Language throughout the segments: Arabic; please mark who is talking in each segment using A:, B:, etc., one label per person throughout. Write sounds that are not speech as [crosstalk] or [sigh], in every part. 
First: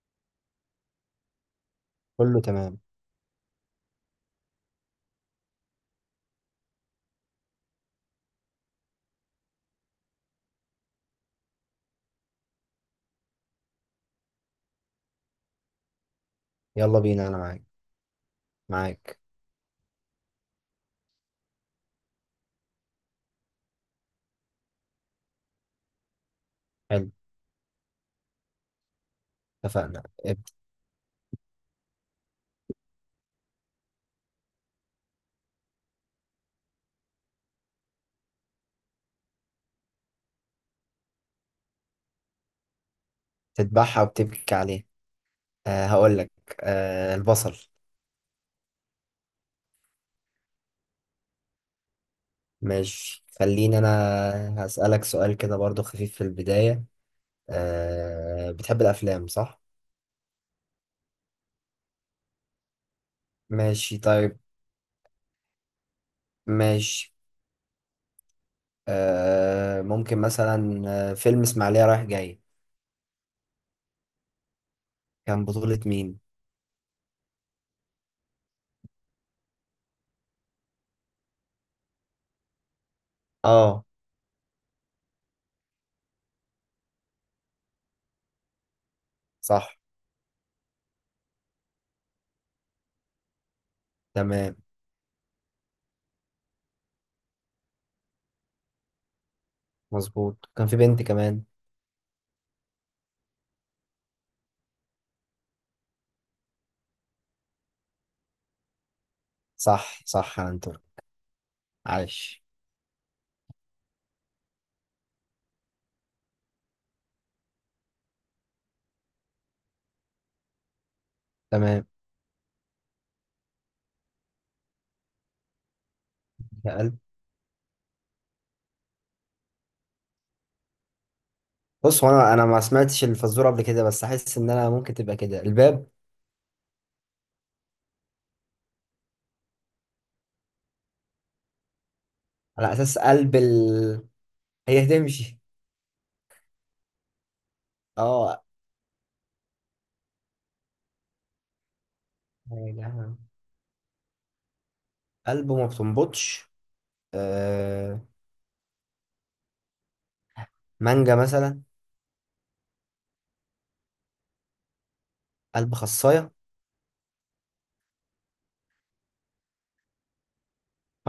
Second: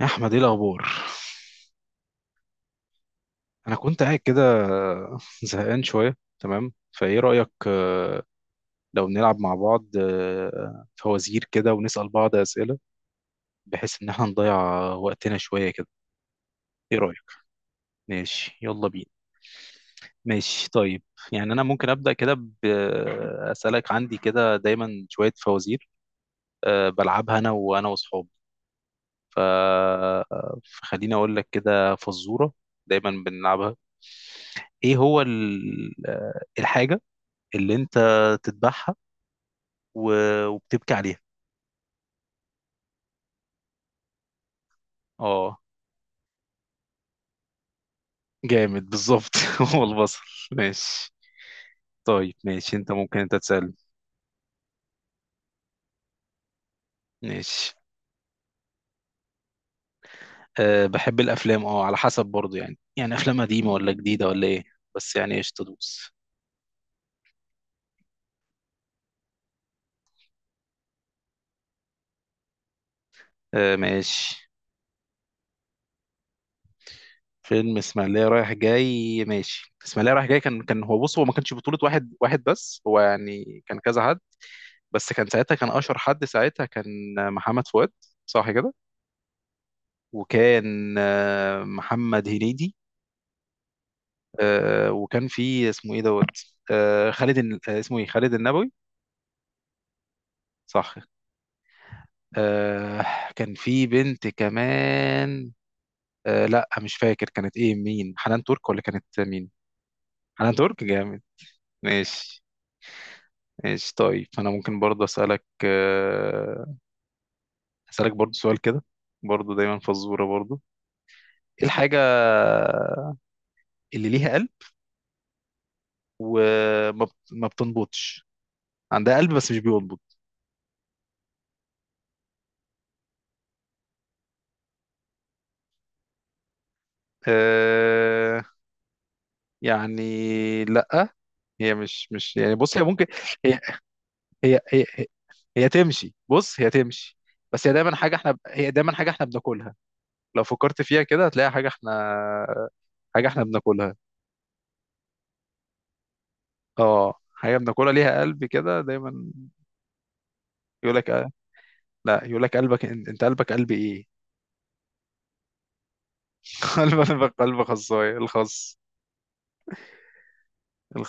A: يا احمد، ايه الاخبار؟
B: كله تمام.
A: انا كنت قاعد كده زهقان شويه. تمام، فايه رايك لو نلعب مع بعض فوازير كده ونسال بعض اسئله، بحيث ان احنا نضيع وقتنا شويه كده؟ ايه
B: يلا
A: رايك؟
B: بينا انا معاك.
A: ماشي، يلا بينا.
B: معاك.
A: ماشي طيب، يعني انا ممكن ابدا كده، باسالك. عندي كده دايما شويه فوازير
B: حلو.
A: بلعبها انا وانا واصحابي. ف-
B: اتفقنا.
A: فخليني اقول لك كده فزوره دايما بنلعبها. ايه هو الحاجه اللي انت تذبحها و... وبتبكي عليها؟
B: بتذبحها وبتبكي عليها.
A: اه،
B: هقول لك. أه، البصل.
A: جامد بالظبط. [laughs] هو البصل. ماشي طيب، ماشي انت ممكن،
B: ماشي،
A: انت تسأل.
B: خليني انا هسألك سؤال كده برضو خفيف في البداية.
A: ماشي.
B: أه، بتحب الافلام صح؟
A: أه، بحب الافلام، اه على حسب برضو. يعني افلام قديمة ولا
B: ماشي
A: جديدة
B: طيب.
A: ولا ايه؟ بس يعني ايش تدوس.
B: ماشي. ممكن مثلا فيلم اسماعيلية رايح جاي،
A: أه ماشي.
B: كان بطولة مين؟
A: فيلم اسماعيلية رايح جاي؟ ماشي. اسماعيلية رايح جاي، كان هو، بص هو ما كانش بطولة واحد واحد بس، هو يعني كان
B: اه،
A: كذا حد. بس كان ساعتها، كان اشهر حد ساعتها كان محمد فؤاد، صح كده؟
B: صح.
A: وكان محمد هنيدي.
B: تمام.
A: وكان في اسمه ايه دوت، خالد الن- آه، اسمه ايه، خالد النبوي.
B: مظبوط، كان في
A: صح.
B: بنت كمان.
A: آه، كان في بنت كمان. لا مش فاكر كانت ايه، مين، حنان ترك ولا كانت مين؟
B: صح صح يا
A: حنان
B: عنتر.
A: ترك، جامد.
B: عاش.
A: ماشي. ماشي طيب، فانا ممكن برضه اسالك اسالك برضه سؤال كده برضه، دايما فزوره برضه. ايه
B: تمام.
A: الحاجه اللي ليها قلب ما بتنبضش؟ عندها قلب بس مش بينبض.
B: بص، هو انا ما سمعتش الفزوره قبل كده بس احس ان انا ممكن تبقى كده الباب،
A: آه. يعني لأ. هي مش يعني،
B: على
A: بص، هي
B: اساس
A: ممكن
B: قلب
A: هي هي هي,
B: هي
A: هي,
B: هتمشي.
A: هي تمشي. بص هي تمشي، بس هي دايما حاجة احنا
B: اه،
A: بناكلها. لو فكرت فيها كده هتلاقي حاجة احنا
B: يا جماعة.
A: بناكلها،
B: قلب ما بتنبضش.
A: اه. حاجة بناكلها
B: آه...
A: ليها قلب كده دايما. يقول لك
B: مانجا
A: آه.
B: مثلا.
A: لا، يقول لك قلبك، انت قلبك قلب ايه؟
B: قلب خصايه.
A: [laughs] قلبك قلب خصاية،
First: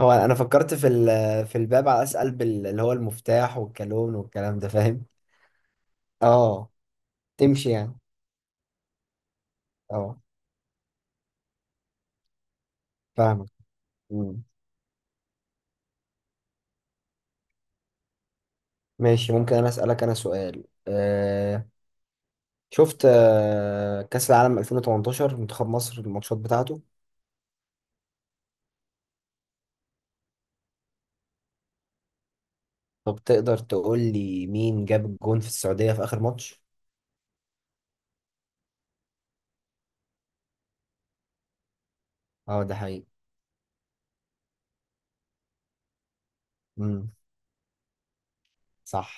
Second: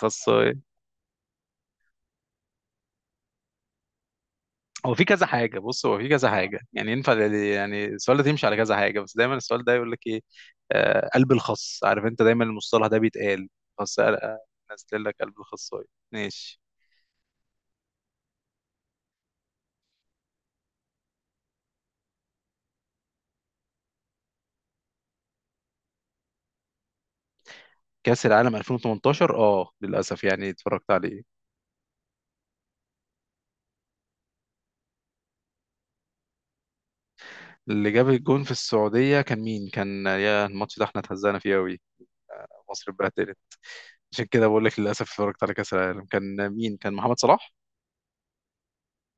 B: هو انا فكرت في الباب، على اساس قلب اللي هو المفتاح والكالون والكلام ده،
A: هو في
B: فاهم.
A: كذا حاجة، بص هو في كذا حاجة،
B: اه،
A: يعني ينفع
B: تمشي
A: يعني
B: يعني.
A: السؤال ده تمشي على كذا حاجة، بس دايما السؤال ده يقول لك
B: اه،
A: ايه. آه، قلب الخص، عارف انت دايما المصطلح ده بيتقال،
B: فاهمك.
A: خص.
B: مم.
A: نزل لك قلب الخصاية. ماشي.
B: ماشي، ممكن انا اسالك انا سؤال. شفت كاس العالم 2018 منتخب مصر، الماتشات بتاعته؟
A: كأس العالم 2018، اه للأسف يعني اتفرجت عليه.
B: طب تقدر تقول لي مين جاب الجون في السعودية في آخر ماتش؟
A: اللي جاب الجون في السعودية كان مين، كان يا، الماتش ده احنا اتهزقنا فيه قوي.
B: اه، ده
A: مصر
B: حقيقي.
A: اتبهدلت، عشان كده بقول لك للأسف اتفرجت على كأس العالم. كان مين، كان
B: امم.
A: محمد صلاح.
B: صح.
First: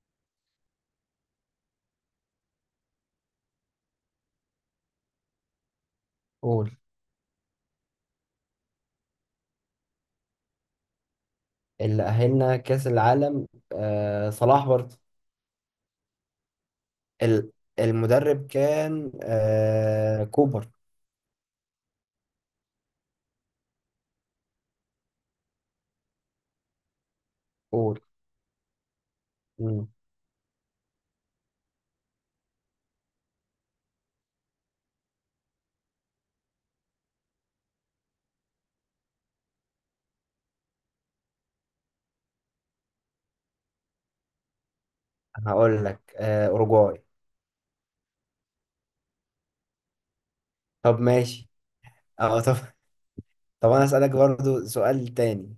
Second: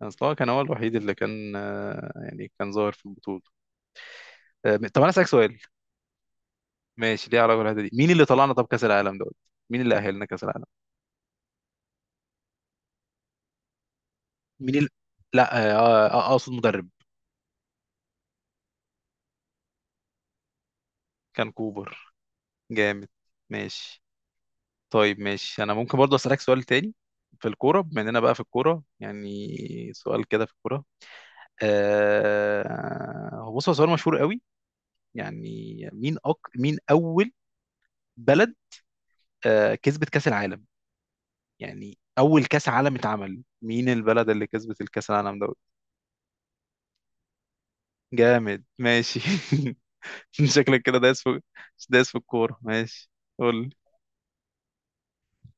A: كان صلاح كان هو الوحيد اللي كان يعني كان ظاهر في البطولة. طب أنا أسألك سؤال
B: قول.
A: ماشي، ليه علاقه بالحته دي. مين اللي طلعنا، طب كاس العالم دوت، مين اللي اهلنا كاس العالم؟
B: اللي أهلنا كأس العالم صلاح
A: مين اللي...
B: برضه.
A: لا اقصد مدرب.
B: ال- المدرب كان كوبر.
A: كان كوبر، جامد. ماشي طيب، ماشي انا ممكن برضه اسالك سؤال تاني في الكوره،
B: قول.
A: بما اننا بقى في الكوره يعني.
B: امم.
A: سؤال كده في الكوره، هو، بص هو سؤال مشهور قوي يعني. مين اول بلد كسبت كاس العالم؟ يعني اول كاس عالم اتعمل، مين البلد اللي كسبت الكاس العالم دوت؟
B: هقول لك أوروجواي.
A: جامد ماشي. [laughs] [laughs] شكلك كده
B: طب
A: دايس في،
B: ماشي.
A: دايس في
B: اه، [laughs] طب.
A: الكورة. ماشي، قول لي.
B: طب أنا أسألك برضه سؤال تاني،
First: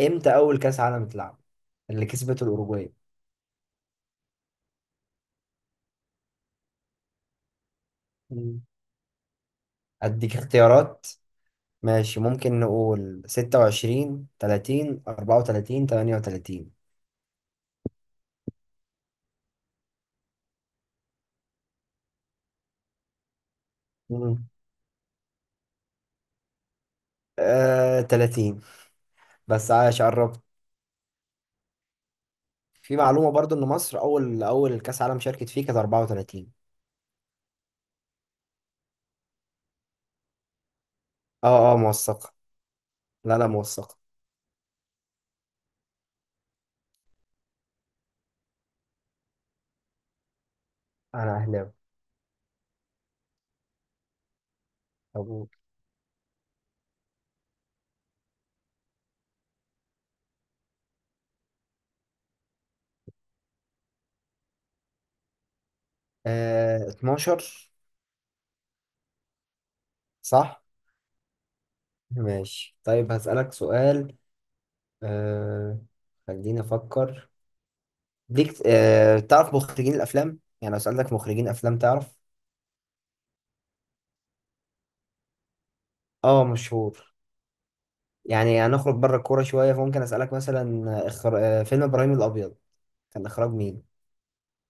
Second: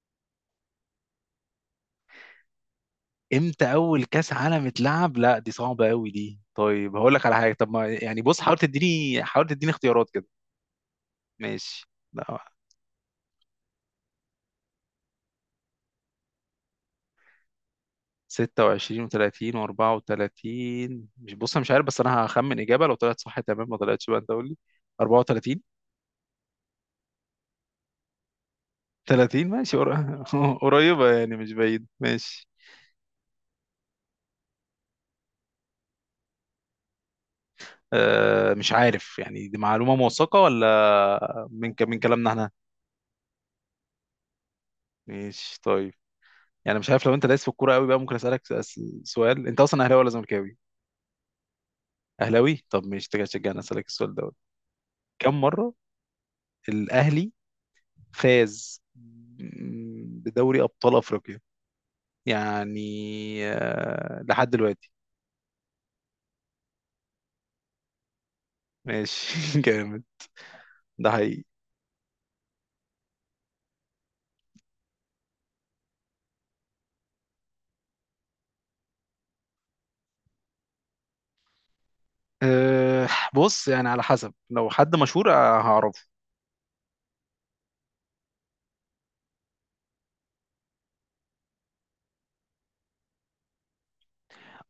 B: امتى أول كأس عالم اتلعب اللي كسبته الأوروجواي؟
A: امتى اول كاس عالم اتلعب؟ لا دي صعبة قوي دي. طيب هقول لك على حاجة، طب ما، يعني بص حاول
B: مم.
A: تديني، اختيارات كده.
B: أديك اختيارات.
A: ماشي.
B: ماشي،
A: لا،
B: ممكن نقول 26، 30، 34، 38.
A: 26 و30 و34. مش، بص انا مش عارف، بس انا هخمن اجابة، لو طلعت صح تمام، ما طلعتش بقى انت
B: مم.
A: قول لي. 34.
B: 30.
A: 30،
B: بس
A: ماشي
B: عايش قربت.
A: [laughs] قريبة، يعني مش بعيد. ماشي.
B: في معلومة برضو إن مصر أول أول كأس عالم شاركت فيه كانت 34.
A: أه مش عارف، يعني دي معلومة موثقة ولا
B: أه أه،
A: من كلامنا
B: موثقة.
A: احنا؟
B: لا لا، موثقة.
A: ماشي طيب. يعني مش عارف، لو انت دايس في الكوره قوي بقى، ممكن اسالك سؤال. انت اصلا اهلاوي ولا زملكاوي؟
B: أنا أهلاوي.
A: اهلاوي، طب مش تيجي تشجعني. اسالك السؤال دوت، كم
B: أبوك.
A: مره الاهلي فاز بدوري ابطال افريقيا؟ يعني لحد دلوقتي.
B: 12.
A: ماشي [laughs] جامد.
B: صح.
A: ده حقيقي.
B: ماشي طيب، هسألك سؤال. آه خليني أفكر ليك. تعرف مخرجين الأفلام؟ يعني لو سألتك مخرجين أفلام تعرف؟
A: أه بص، يعني على حسب، لو حد مشهور هعرفه.
B: أه، مشهور. يعني هنخرج بره الكورة شوية، فممكن أسألك مثلا آه، إخر... آه، فيلم إبراهيم الأبيض كان إخراج مين؟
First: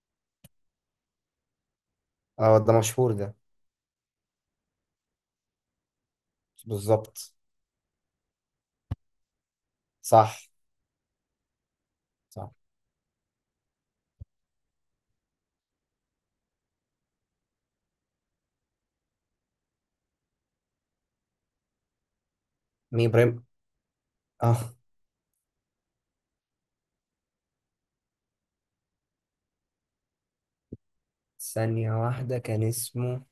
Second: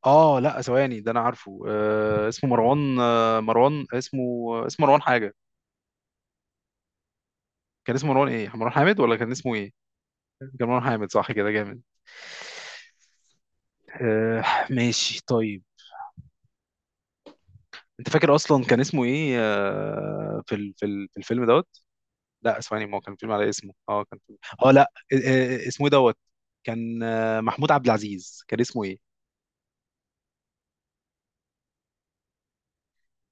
A: اه لا ثواني، ده انا عارفه. أه اسمه
B: اه، ده
A: مروان،
B: مشهور ده.
A: مروان اسمه، اسمه مروان حاجه.
B: بالظبط.
A: كان اسمه مروان ايه، مروان حامد، ولا كان اسمه ايه؟
B: صح.
A: جمال حامد، صح كده؟ جامد.
B: صح.
A: آه. ماشي طيب، انت فاكر اصلا كان اسمه ايه آه في الفيلم دوت؟ لا اسمعني، ما هو
B: مين
A: كان فيلم
B: إبراهيم؟
A: على اسمه. اه كان فيلم. اه
B: اه.
A: لا. آه، اسمه إيه دوت، كان آه محمود عبد العزيز، كان اسمه ايه.
B: ثانية واحدة، كان اسمه.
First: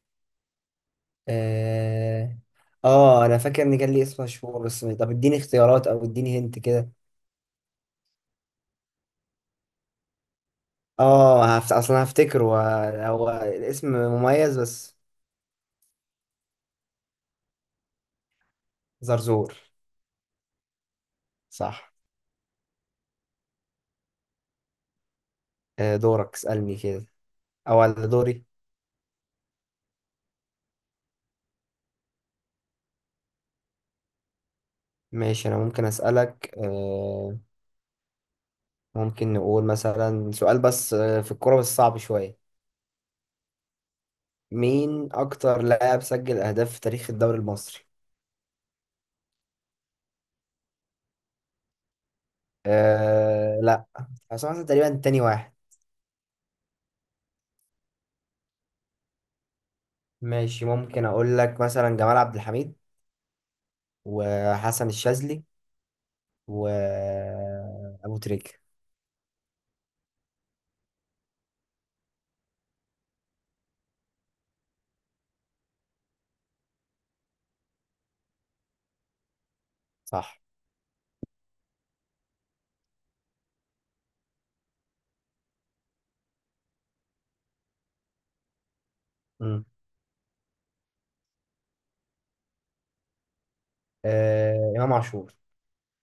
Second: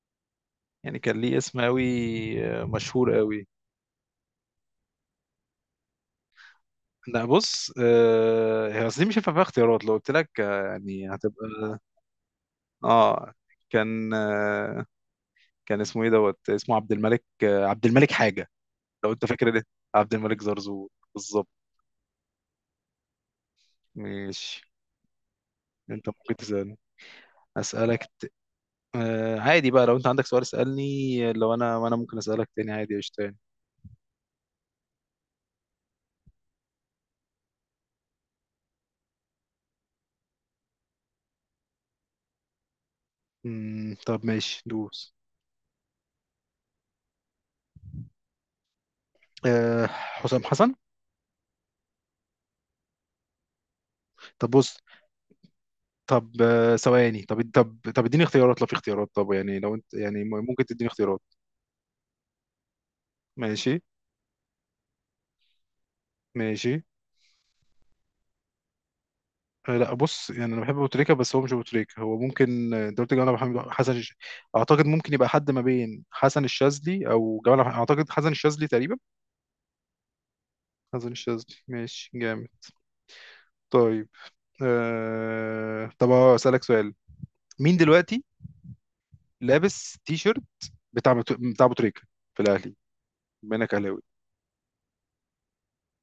A: يعني كان ليه اسم قوي
B: اه.
A: آه مشهور
B: اه، أنا
A: قوي.
B: فاكر إن كان لي اسم مشهور، بس طب اديني اختيارات أو اديني هنت كده.
A: لا بص، آه هي اصل دي مش هينفع فيها اختيارات، لو قلت لك آه يعني هتبقى،
B: أصلا هفتكره. هو، هو
A: اه
B: الاسم
A: كان
B: مميز بس.
A: كان اسمه ايه دوت، اسمه عبد الملك، آه عبد الملك حاجة، لو انت فاكر
B: زرزور.
A: ده. عبد الملك زرزور، بالظبط.
B: صح.
A: ماشي.
B: آه،
A: انت
B: دورك
A: ممكن
B: اسألني
A: تسألني.
B: كده. أو
A: اسألك
B: على
A: ت...
B: دوري.
A: آه عادي بقى، لو انت عندك سؤال اسألني، لو انا ممكن اسألك تاني عادي، قشطة يعني.
B: ماشي، أنا ممكن أسألك ممكن نقول مثلا سؤال، بس في الكورة، بس صعب شوية.
A: مم، طب ماشي
B: مين
A: دوس.
B: أكتر لاعب سجل أهداف في تاريخ الدوري المصري؟
A: آه، حسام حسن.
B: أه لا.
A: طب
B: حسام حسن
A: بص،
B: تقريبا تاني واحد.
A: طب ثواني، طب اديني اختيارات، لو في اختيارات، طب يعني لو انت يعني ممكن
B: ماشي،
A: تديني
B: ممكن
A: اختيارات.
B: أقول لك مثلا جمال عبد الحميد،
A: ماشي.
B: وحسن الشاذلي،
A: ماشي.
B: وأبو تريكة.
A: لا بص، يعني انا بحب ابو تريكه، بس هو مش ابو تريكه، هو ممكن انت قلت جمال عبد الحميد، اعتقد ممكن يبقى حد ما بين حسن الشاذلي او جمال عبد الحميد، اعتقد حسن الشاذلي تقريبا.
B: صح.
A: حسن الشاذلي، ماشي جامد. طيب. طب اسالك سؤال. مين دلوقتي
B: مم.
A: لابس تي شيرت بتاع بتاع ابو تريكه في الاهلي، بما انك اهلاوي؟
B: إمام عاشور،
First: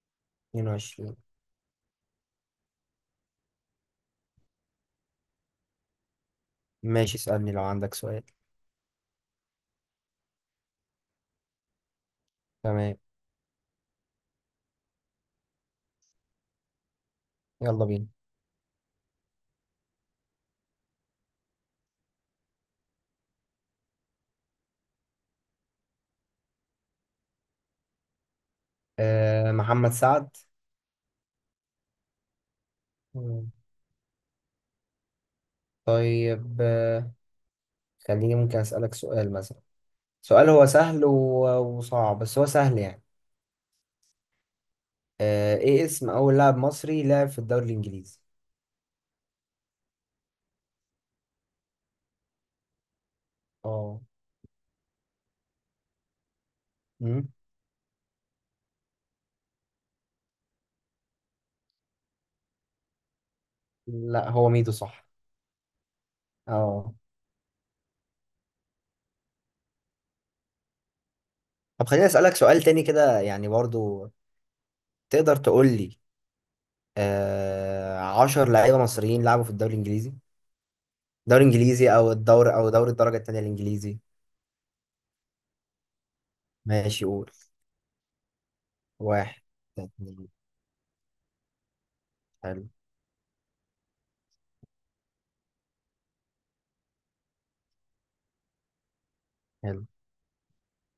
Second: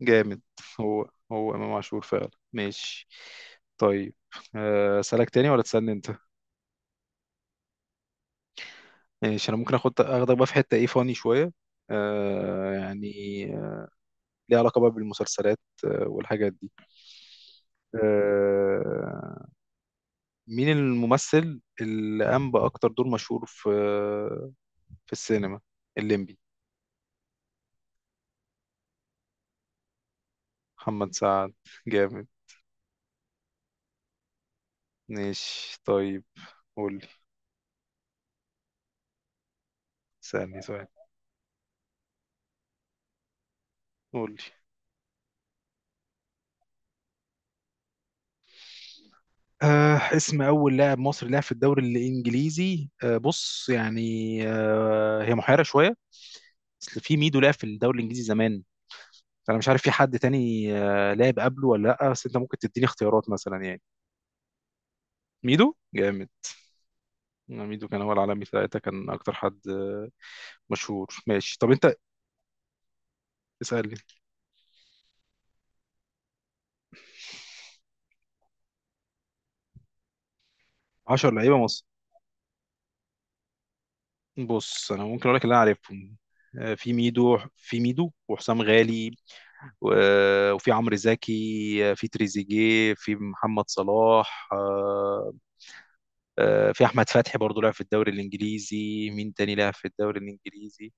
A: جامد. هو،
B: 22.
A: هو امام عاشور فعلا. ماشي طيب، اسالك تاني ولا تسالني انت؟
B: ماشي، اسألني لو عندك سؤال.
A: ماشي، انا ممكن اخدك بقى في حته، ايه، فاني شويه
B: تمام.
A: يعني، آه، ليها علاقه بقى بالمسلسلات والحاجات دي.
B: يلا بينا.
A: آه، مين الممثل اللي قام باكتر دور مشهور في في السينما، الليمبي؟
B: أه، محمد سعد.
A: محمد سعد، جامد.
B: مم.
A: ماشي طيب.
B: طيب،
A: قول لي،
B: خليني ممكن أسألك سؤال مثلا، سؤال
A: سألني
B: هو
A: سؤال.
B: وصعب، بس هو سهل يعني.
A: قول لي.
B: ايه اسم اول لاعب مصري لعب في الدوري الانجليزي؟
A: آه، اسم اول لاعب مصري لعب في الدوري الانجليزي؟ آه، بص
B: اه.
A: يعني، آه هي محيره شويه، اصل في
B: مم؟
A: ميدو لعب في الدوري الانجليزي زمان. انا مش عارف في حد تاني لعب قبله ولا لا، بس انت ممكن تديني اختيارات مثلا يعني.
B: لا، هو ميدو صح.
A: ميدو، جامد.
B: اه.
A: ميدو كان هو العالمي ثلاثة، كان اكتر حد مشهور. ماشي، طب انت.
B: طب خليني اسالك سؤال تاني كده، يعني
A: اسألني.
B: برضو، تقدر تقول لي 10 لعيبه مصريين لعبوا في الدوري الانجليزي؟
A: 10
B: الدوري
A: لعيبة مصر.
B: الانجليزي، او الدور او دوري الدرجه التانيه الانجليزي.
A: بص انا ممكن اقول لك اللي انا عارفهم. في
B: ماشي، قول.
A: ميدو، وحسام غالي.
B: واحد. اتنين.
A: وفي عمرو زكي، في
B: حلو.
A: تريزيجيه، في محمد صلاح، في احمد فتحي برضه لعب في الدوري الانجليزي. مين تاني لعب في
B: حلو.
A: الدوري الانجليزي؟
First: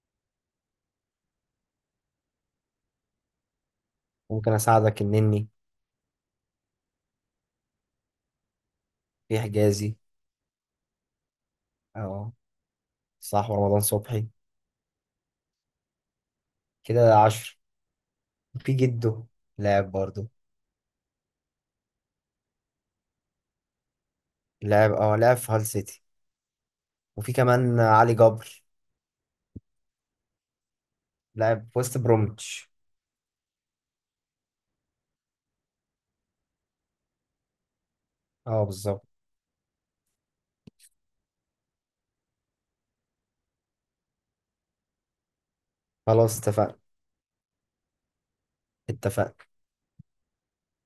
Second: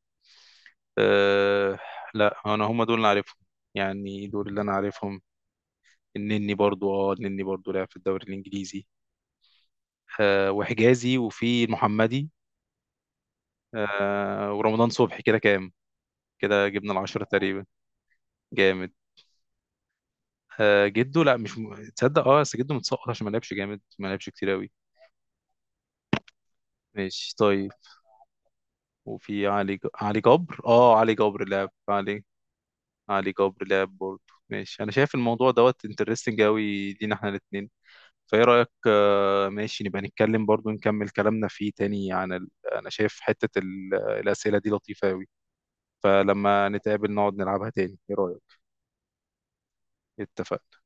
A: أه. لا انا هم دول اللي عارفهم، يعني دول
B: ممكن
A: اللي انا
B: اساعدك،
A: عارفهم.
B: النني.
A: النني، برضو. اه النني برضو لعب في الدوري الانجليزي.
B: في حجازي.
A: أه وحجازي، وفي المحمدي.
B: اه. صح، ورمضان صبحي.
A: أه ورمضان صبحي. كده كام؟ كده جبنا
B: كده
A: العشرة
B: 10.
A: تقريبا،
B: في
A: جامد.
B: جده، لاعب برضه.
A: أه جدو، لا مش م... تصدق، اه بس جدو متسقط عشان ما لعبش. جامد، ما لعبش كتير قوي.
B: لاعب في هال سيتي. وفي
A: ماشي طيب.
B: كمان علي جبر.
A: وفي علي جبر. اه علي جبر لعب.
B: لاعب في وست
A: علي،
B: برومتش.
A: علي جبر لعب برضو. ماشي. انا شايف الموضوع دوت انترستنج قوي لينا احنا الاثنين، فايه
B: اه،
A: رأيك؟
B: بالظبط.
A: ماشي، نبقى نتكلم برضو، نكمل كلامنا فيه تاني عن انا شايف حتة الأسئلة دي لطيفة قوي،
B: خلاص
A: فلما
B: اتفقنا.
A: نتقابل نقعد نلعبها تاني. ايه رأيك؟
B: اتفقنا.
A: اتفقنا.